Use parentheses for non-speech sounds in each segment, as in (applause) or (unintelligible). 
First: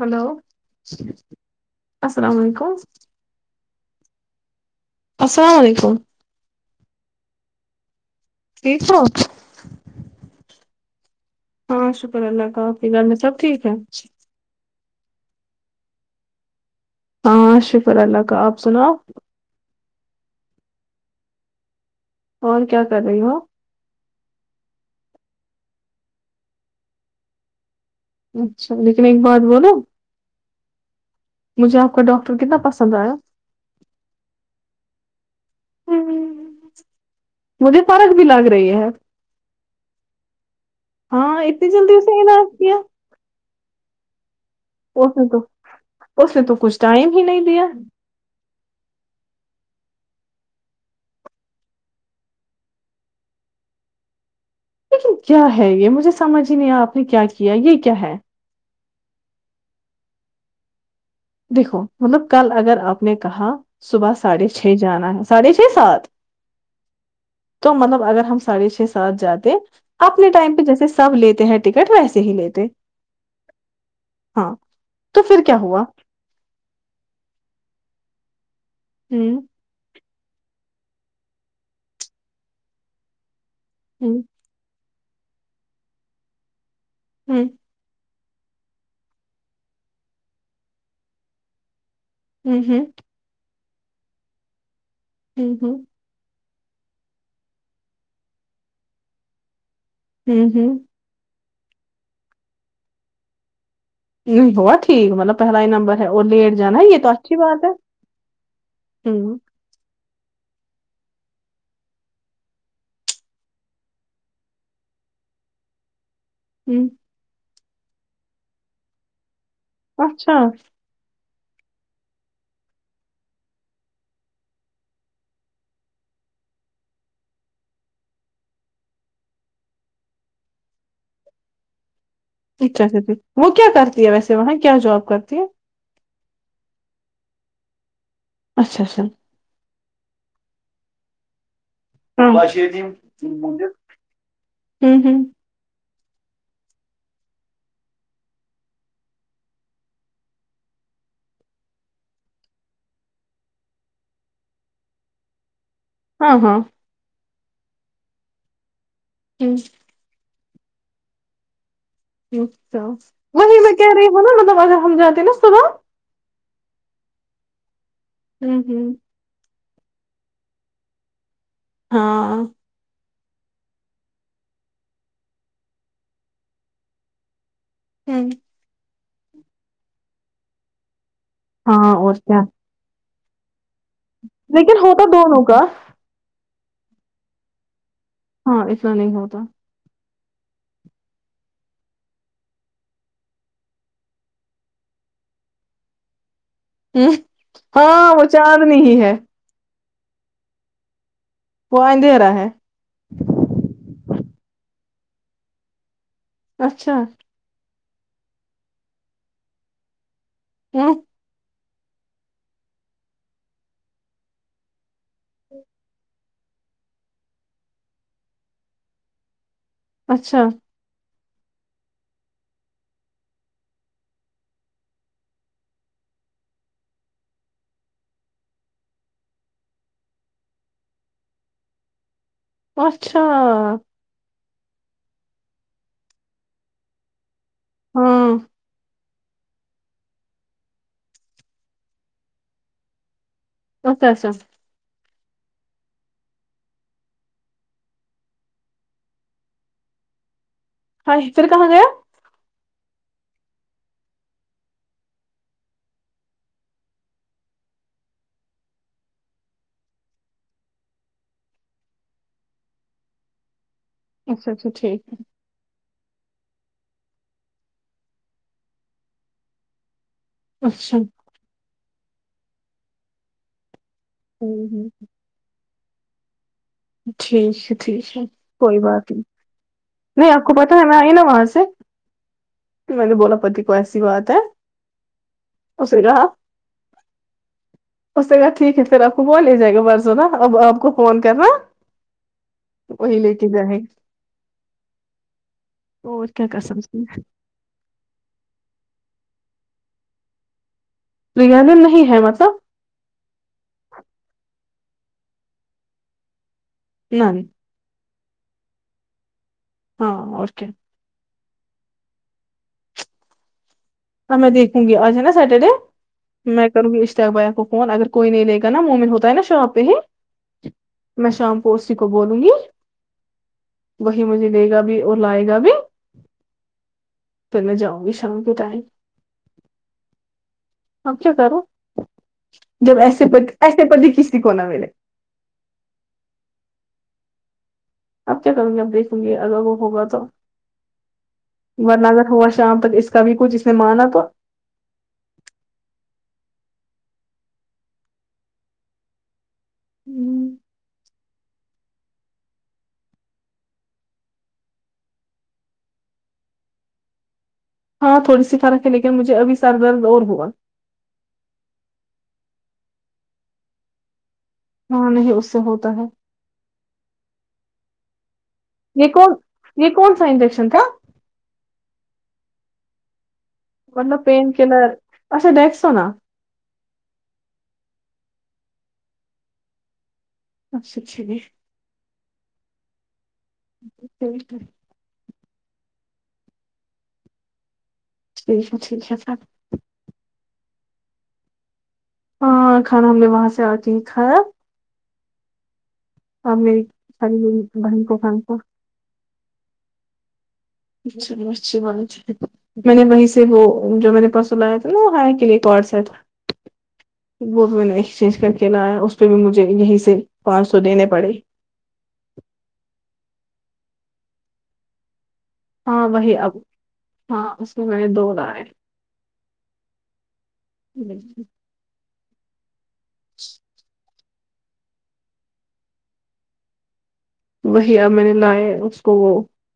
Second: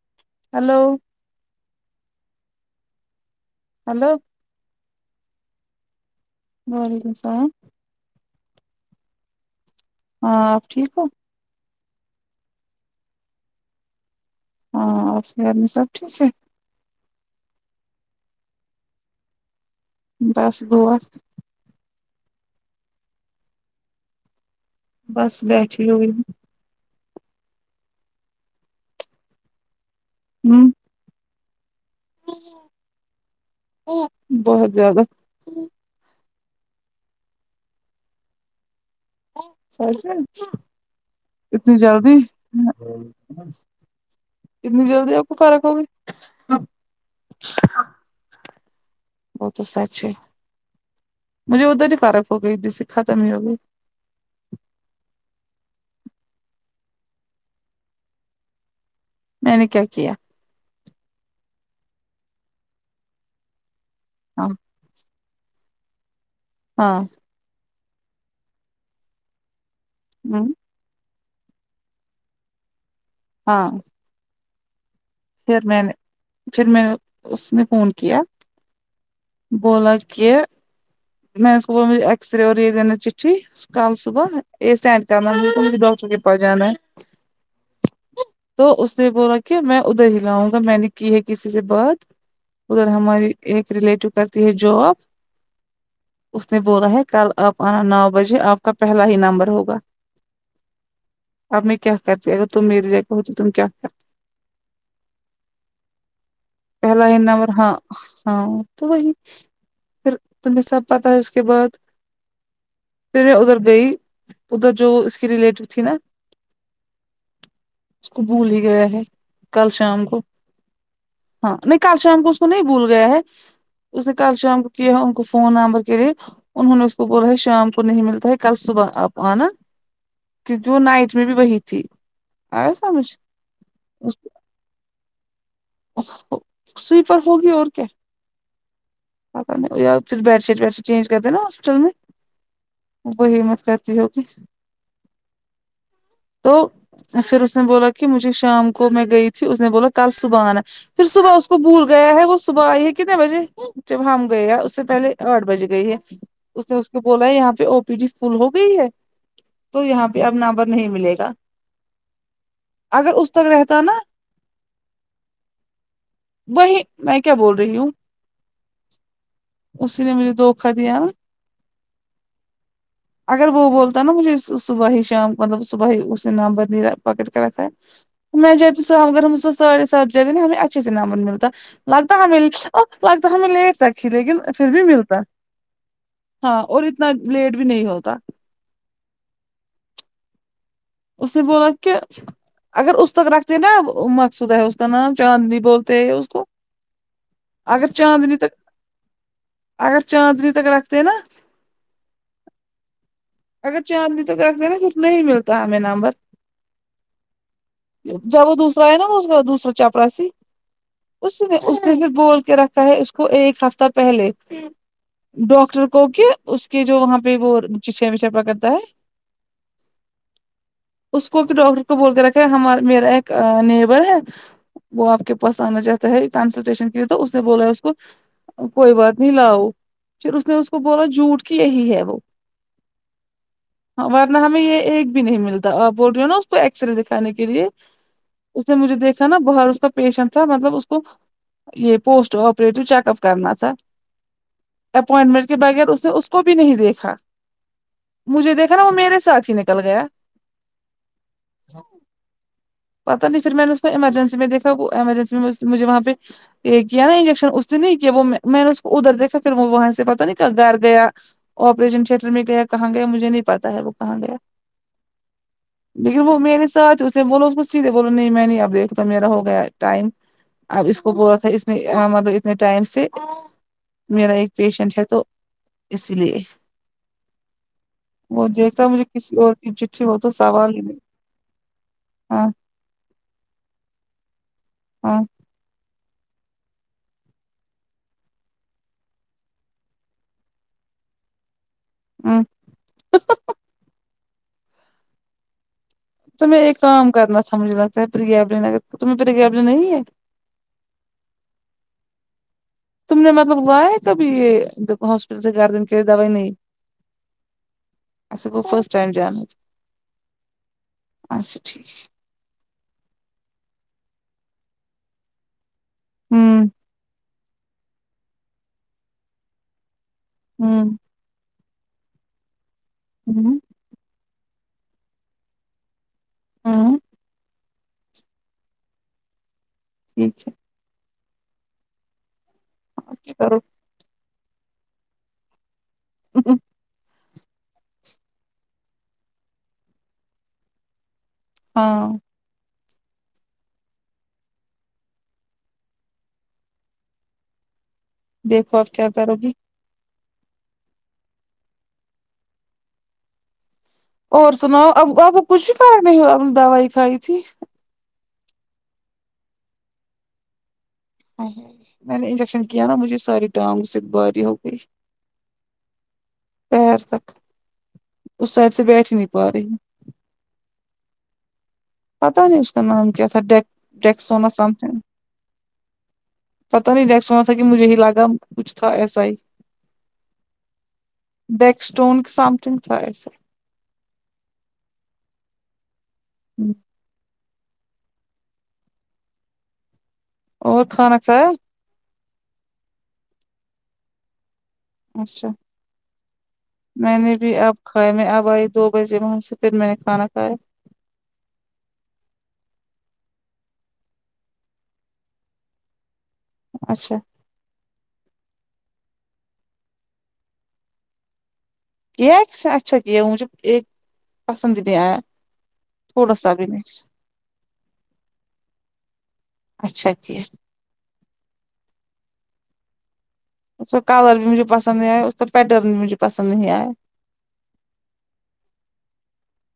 hello hello السلام علیکم hello السلام علیکم وعلیکم سلام ٹھیک ہو ہاں آپ ٹھیک ہو ہاں شکر اللہ کا آپ کہ گھر میں سب ٹھیک ہے ہاں آپ کے گھر میں سب ٹھیک ہے ہاں شکر اللہ کا آپ سناؤ بس گا اور کیا کر رہی ہو بس بیٹھی ہوئی اچھا لیکن ایک بات بولو ہوں مجھے آپ کا ڈاکٹر کتنا پسند آیا بہت زیادہ مجھے فرق بھی لگ رہی ہے ہاں اتنی جلدی اسے علاج کیا اس جلدی نے آپ کو تو فرق ہوگی اس نے تو کچھ ٹائم ہی نہیں دیا وہ تو سچ ہے مجھے ادھر ہی فرق ہو گئی ج سے ختم ہی ہو گئی لیکن کیا ہے یہ مجھے سمجھ ہی نہیں آ آپ نے کیا کیا یہ کیا ہے میں نے کیا کیا دیکھو مطلب کل اگر آپ نے کہا صبح ہاں ساڑھے چھ جانا ہے ساڑھے چھ سات ہاں تو مطلب اگر ہم ساڑھے چھ سات جاتے اپنے ہوں، ٹائم پہ جیسے سب لیتے ہیں ٹکٹ ویسے ہی لیتے ہاں ہاں تو کیا پھر ہوا میں نے پھر میں نے اس نے فون کیا ہوں بولا کہ میں اس کو بولا مجھے ایکس رے ا اوری دے دینا چٹھی کل ہوں صبح یہ سینڈ کر نا مجھے ڈاکٹر کے پاس جانا ہے ہوں تو اس نے بولا کیا میں ادھر ہی لاؤں گا میں نے کی ہے کسی سے بات ہوں ہوں ہوں ادھر ہماری ایک ریلیٹو کرتی ہے جو اب ہوں ہوں اس نے بولا ہے کل آپ آنا نو بجے آپ کا پہلا ہی نمبر ہوگا ہم ہم اب میں کیا کرتی اگر تم میری جگہ ہوتی تم کیا کر نہیں ہو ٹھیک مطلب پہلا ہی نمبر ہے اور لیٹ جانا ہے یہ تو پہلا ہی اچھی نمبر بات ہے ہاں ہاں تو وہی ہوں پھر تمہیں سب پتا ہے اس کے بعد پھر ادھر گئی ادھر جو اس کی ریلیٹڈ تھی نا ہم اس کو بھول ہی گیا ہے کل شام کو اچھا ہاں نہیں کل شام کو اس کو نہیں بھول گیا ہے اس نے کال شام کو کیا کو فون نمبر کے لیے انہوں نے اس کو بولا ہے شام کو نہیں ملتا ہے کل صبح اپ انا کیوکی وہ نائٹ میں بھی وہی تھی آیا اچھا سمجھ اچھا وہ کیا کرتی ہے ویسے وہاں کیا جاب کرتی ہے سویپر ہوگی اور کیا اچھا اچھا پتا نہیں یا پھر bed sheet bed sheet change کر دنا ہاسٹل میں ہاں وہی ہوں ہوں ہمت کرتی ہوگی ہاں تو پھر اس نے بولا کہ مجھے شام کو میں گئی تھی اس نے بولا کل صبح انا پھر صبح اس کو بھول گیا ہے وہ صبح ائی ہے کتنے بجے جب ہم گئے اس سے پہلے اٹھ بج گئی ہے ہاں اس نے ہوں اس کو بولا یہاں پہ او ٹی پی فل ہو گئی ہے ہم تو یہاں پہ اب نمبر نہیں ملے گا اچھا اگر اس تک وہیں میں رہتا کہہ رہی ہو نا مطلب اگر ہم جاتے نا صبح وہی میں کیا بول رہی ہوں ہم ہم اسی نے مجھ دھوکہ دھوکہ نا ہاں اگر وہ بولتا ہے نا مجھے سو سو صبح ہی شام مطلب صبح ہی اس نے نمبر نہیں پکڑ کے رکھا ہے ہوں میں جتیوں اگر ہم ساڑے سات جاتے نا ہمیں اچھے سے نمبر ملتا ہاں اور لگتا ہمیں کیا ا لگتا ہمیں لیٹ تک ہی لیکن پھر بھی ہوتا ملتا دونوں کا ہاں اور اتنا لیٹ بھی نہیں ہوتا ہاں اتنا نہیں ہوتا اسے نے بولا کہ اگر اس تک رکھتے نا مقصود ہے اس کا نام چاندنی بولتے ہے اس کو ہم اگر ہاں وہ چاندنی تک چار نہیں ہے اگر چاندنی تک رکھتے نا وہ ائندے یرا ہے اگر چاندنی تو رکھ دنا نہیں ملتا ہے ہمیں نمبر اچھا جب وہ دوسر ا ہے نا اس دوسرا چپڑا سی ہم اس نے اس نے پھر بول کے رکھا ہے اس کو ایک ہفتہ پہلے ڈاکٹر کو کہ اس کے جو وہاں پہ وہ وشے پک کرتا ہے اچھا اس کو کہ ڈاکٹر کو بول کے رکھا ہے ہمار میرا ایک نیبر ہے وہ اپ کے پاس انا چاتا ہے کنسلٹیشن کیا تو اس نے بولا اس کو کوئی بات نہیں لاؤ پھر اس نے اس کو بولا جھوٹ کی یہی ہے وہ اچھا ہاں ورنہ ہمیں یہ ایک بھی نہیں ملتا اپ بول رہی ہو نا اس کو ایکس رے کھانے کے لیے ہاں اس نے مجھے دیکھ نا باہر اس کا پیشنٹ تھا مطلب اس کو یہ پوسٹ آپریٹو چیک اپ کرنا تھا اچھا اچھا اپوائنٹمنٹ کے بغیر اس نے اس کو بھی نہیں دیکھا مجھے دیکھا نا وہ میرے ساتھ ہی نکل گیا ہاں پھر کہاں گیا پتا نہیں پھر میں نے اس کو ایمرجنسی میں دیکھا وہ ایمرجنسی میں مجھے وہاں پہ یہ کیا نا انجیکشن اس نے نہیں کیا وہ میں نے اس کو ادھر دیکھا پھر وہ وہاں سے پتہ نہیں کہ گھر گیا آپریشن تھیٹر میں گیا کہاں گیا مجھے نہیں پتہ ہے وہ کہاں گیا اچھا اچھا ٹھیک ہے لیکن وہ میرے ساتھ اسے بولو کچھ سیدھے بولا نہیں میں نہیں اب دیکھ تو میرا ہو گیا ٹائم اب اچھا اس کو بولا تھا مطلب اتنے ٹائم سے میرا ایک ٹھیک پیشنٹ ہے تو اسی لیے ٹھیک ہے ٹھیک ہے کوئی بات نہیں یہ (unintelligible) چٹھی ہو نہیں تو آپ کو پتا سوال ہی ہے میں نہیں نا وہاں سے ہاں کہ میں نے بولا پتی کو ایسی بات ہے ہاں اس سیرح اس سے کہا ٹھیک ہے پھر آپ کو وہ لے جائے گا برزو نا اب آپ کو فون کرنا ہوں وہی لے کے جاہے اور کیا تمہیں کر ایک کا سکتے ہیں کرنا تھا مجھے لگتا ہے پرریگبل اگر تمہیں پرریگبل نہیں ہے بریانی نہیں ہے مطلب تم نے مطلب لایا ہے کب یہ ہاسپٹل سے گاردن کے لیے دوائی نہیں ناہی اچھا وہ فسٹ ٹائم جانا تھا ہاں اور کیا اچھا ٹھیک ا میں دیکھوں گی آج ہے نا سیٹرڈے ہوں میں کروں گی کر بھیا کو فون اگر کوئی نہیں لے گا نا مومن ہوتا ہے نا شاپ پے ہی ہوں میں شام کو اسی کو بولوں گی ہوں وہی مجھے دے گا بھی اور لائے گا بھی ہوں پھر میں جاؤ گی شام کے ٹائم ٹھیک ہے اب کیا کرو جب آپ ایسے کیا پت کرو ایسے پتی کسی کو نہ ملے (inaudible) اب کیا کروں گی اب دیکھوں گی اگر وہ ہوگا تو ورنہ ہاں اگر ہوگا شام تک اس کبھی کچھ اس نے مانا تو دیکھو آپ کیا کرو گی ہوں اور سناؤ اب آپ کو کچھ بھی فرق نہیں ہوا آپ نے دوائی کھائی تھی ہاں تھوڑی سی فرق ہے لیکن مجھے ابھی سر درد اور ہوا میں نے انجیکشن کیا نا مجھے ساری ٹانگ سے باری ہو گئی ہاں نہیں اس سے ہوتا ہے پیر تک اسے یہ کون یہ کونسا انجکشن تھا پتا نہیں اس کا نام کیا تھا ڈیک مطلب پین ڈیکسونا سم کلر تھنگ اچھا ڈیکسونا پتا نہیں ڈیکسونا تھا کہ مجھے ہی لگا کچھ تھا ایسا ہی اچھا اچھا جی ڈیک اسٹون سم تھنگ تھا ایسا (unintelligible) ہوں ٹھیک ہے ٹھیک ہے سب اور کھانا کھایا ہاں کھانا ہم نے وہاں سے آتے ہی کھایا اچھا اب میری میں نے ساری بھی میری اب بہن کھائے کو میں اب کھانا آئی دو بجے وہاں سے پھر میں نے کھانا کھایا چلو اچھی بات ٹھیک میں نے وہیں سے وہ جو میرے پرسوں لایا تھا نا وہ حیا کے لیے کوٹ سیٹ اچھا وہ بھی میں نے ایکسچینج کر کے لایا اس پہ بھی مجھے یہیں سے پانچ سو دینے پڑے کیا یکس اچھا کیے مجھے ایک پسند نہیں آیا ہاں وہی تھوڑا اب سا بھی نہیں ہاں اس میں میں نے دو لائے اچھا کیا (unintelligible) (inaudible) اس کا کلر بھی مجھے پسند نہیں آئے اس کا پیٹرن بھی مجھے پسند نہیں آئے وہی اب میں نے لائے اس کو وہ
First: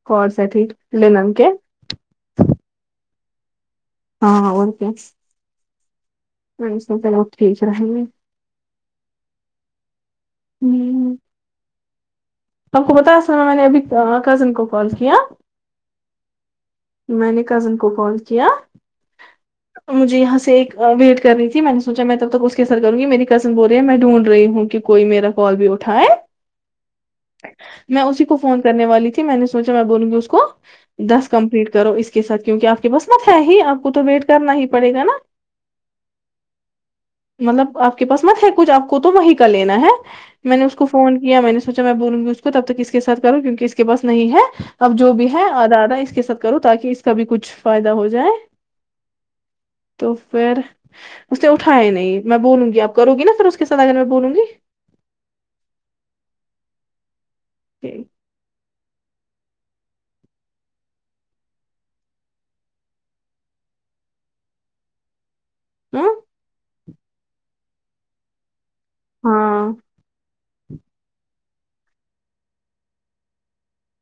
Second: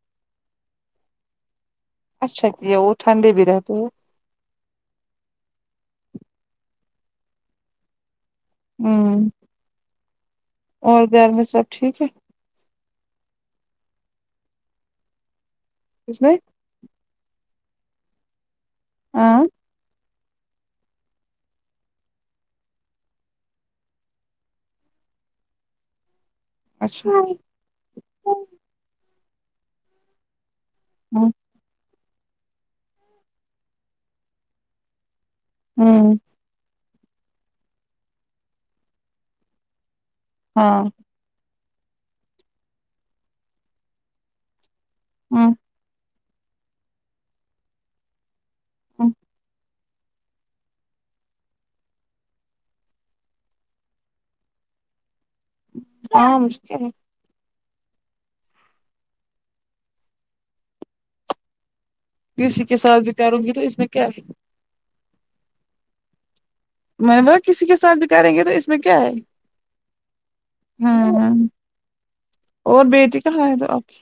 کوٹ سیٹ ایک لینن کے اچھا کیا وہ ٹھنڈے بھی رہتے ہے ہاں اور کیالو ٹھیک رہیں گے (unintelligible) ہوں اور ہوں گھر میں سب ٹھیک ہے آپ کو بتا صبح میں نے ابھی کزن کو کال کیا کس نے میں نے کزن کو کال کیا آں مجھے یہاں سے ایک ویٹ کر رہی تھی میں نے سوچا میں تب تک اس کی سر کرو گی میری کزن بول رہی ہے میں ڈھونڈ رہی ہوں کیوں کوئی میرا کال بھی اٹھائے اچھا میں اسی کو فون کرنے والی تھی میں نے سوچا میں بولوں گی اس کو دس کمپلیٹ کرو اس کے ساتھ کیونکہ آ پکے بس مت ہے ہی آپ کو تو ویٹ کرنا ہی پڑے گا نا ہوں مطلب آپ کے پاس مت ہے کچھ آپ کو تو وہیں کا لینا ہے میں نے اس ہاں کو فون کیا میں نے سوچا میں بولوں گی اس کو تب تک اس کے ساتھ کروں کیونکہ اس کے پاس نہیں ہے اب جو بھی ہے ہوں آدھا آدھا اس کے ساتھ کرو تا کہ اس کا بھی کچھ فائدہ ہو جائے ہاں توپھر اس نے اٹھیا ہی نہیں میں بولوں گی آپ کرونگی نا پھر اس کے سات اگر میں بولوں گی ہاں مشکل ہے ٹھیک ہے کسی کے ساتھ بھی کرو گی تو اس میں کیا ہے ہو میں نے کسی کے ساتھ بھی کریں گے تو اس میں کیا ہے ہاں ہاں ہاں اور بیٹی کہاں ہے تو آپ کی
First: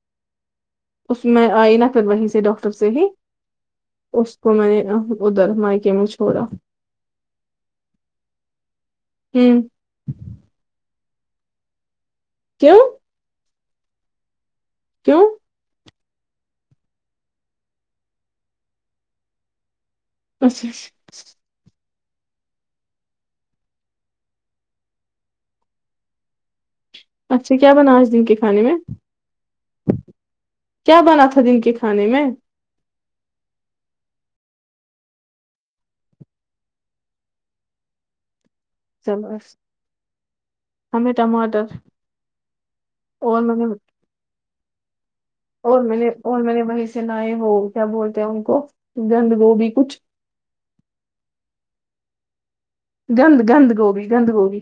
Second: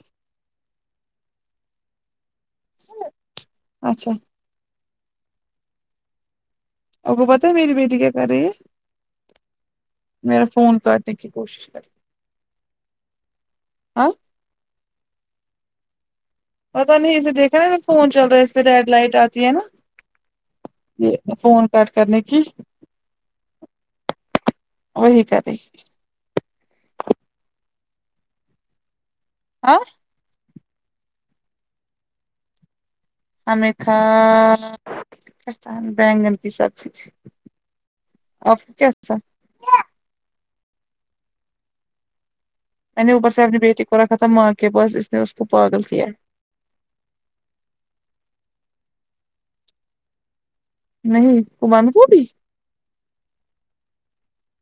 اس میں آئی نا پھر وہیں سے ڈاکٹر سے ہی اچھا اس کو میں نے ادھر مائکے مے چھوڑا اور کو پتا ہے میری بیٹی کیا کر رہی ہے ہوں میرا فون کاٹنے کی کوشش کر کیوں ہاں کیوں پتا نہیں اسے دیکھا نا فون چل رہا ہے اس پہ ریڈ لائٹ آتی ہے نا اچھا اچھا یہ فون کٹ کرنے کی وہی کرے گی اچھا کیا بنا آج دن کے کھانے میں آ کیا بنا تھا دن کے کھانے میں ہمیں کھایا بیگن کی سبزیز تھی آپ کیا سے تھا مس ہمیں ٹماٹر میں نے وہ بس اور اپنی نے بیٹی کو رکھا تھا ماں کے پاس نے اس کو اور پاگل میں کیا نے اور میں نے وہی سے لیا ہو کیا بولتے ہیں ان کو بند گوبی کچھ نہیں وہ بند گوبی گند گند گوبی گند گوبی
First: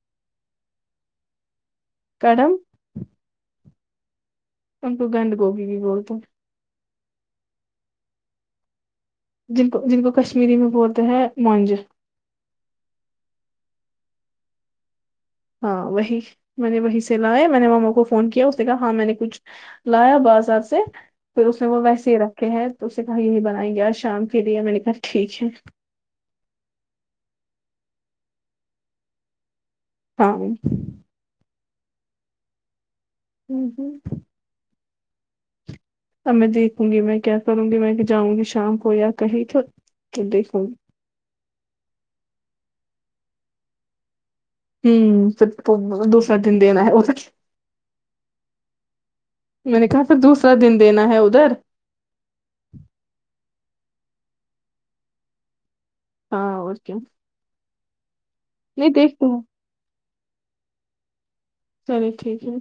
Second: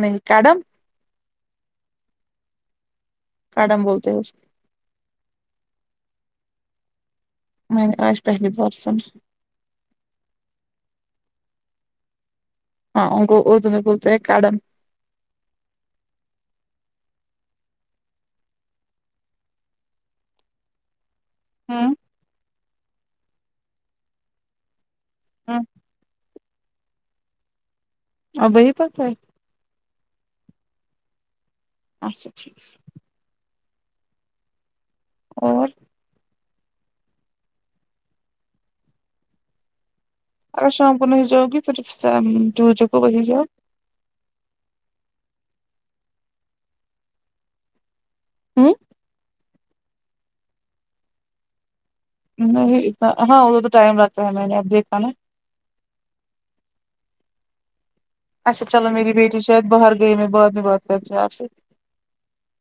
نہیں کڈم کڑم کڈم بولتے ہیں اس کو ان کو گند گوبی بھی بولتے ہے میں نے آج پہلی بار سنا جن کو جن کو کشمیری میں بولتے ہیں مونج ہاں ان کو اردو میں بولتے ہے کڈم ہاں وہی میں نے وہی سے لایا میں نے مما کو فون کیا اس نے کہا ہاں میں نے کچھ لایا بازار سے پھر اس نے وہ ہوں ویسے ہی رکھے ہیں تو اس نے کہا یہی بنائیں گے شام کے لیے میں نے کہا ٹھیک ہے ہوں آپ وہی پر ہے ہاں وہی پر اچھا ٹھیک ہے ہوں ہوں اور اب میں دیکھوں گی میں کیا کروں گی میں بھی جاؤں گی شام کو یا کہیں تو تو دیکھوں گی اگر شام کو نہیں جاؤ گی پھر سام جو جگ وہی جاؤ ہوں پھر تو دوسرا دن دینا ہے اور کچھ ہوں میں نے کہا پھر دوسرا دن دینا ہے ادھر نہیں اتنا ہاں ادھر تو ٹائم لگتا ہے میں نے اب دیکھا نا ہاں اور کیا اچھا چلو نہیں میری دیکھتے بیٹی ہیں شاید باہر گئی میں بعد میں بات کرتی ہوں آپ سے چلئے ٹھیک ہے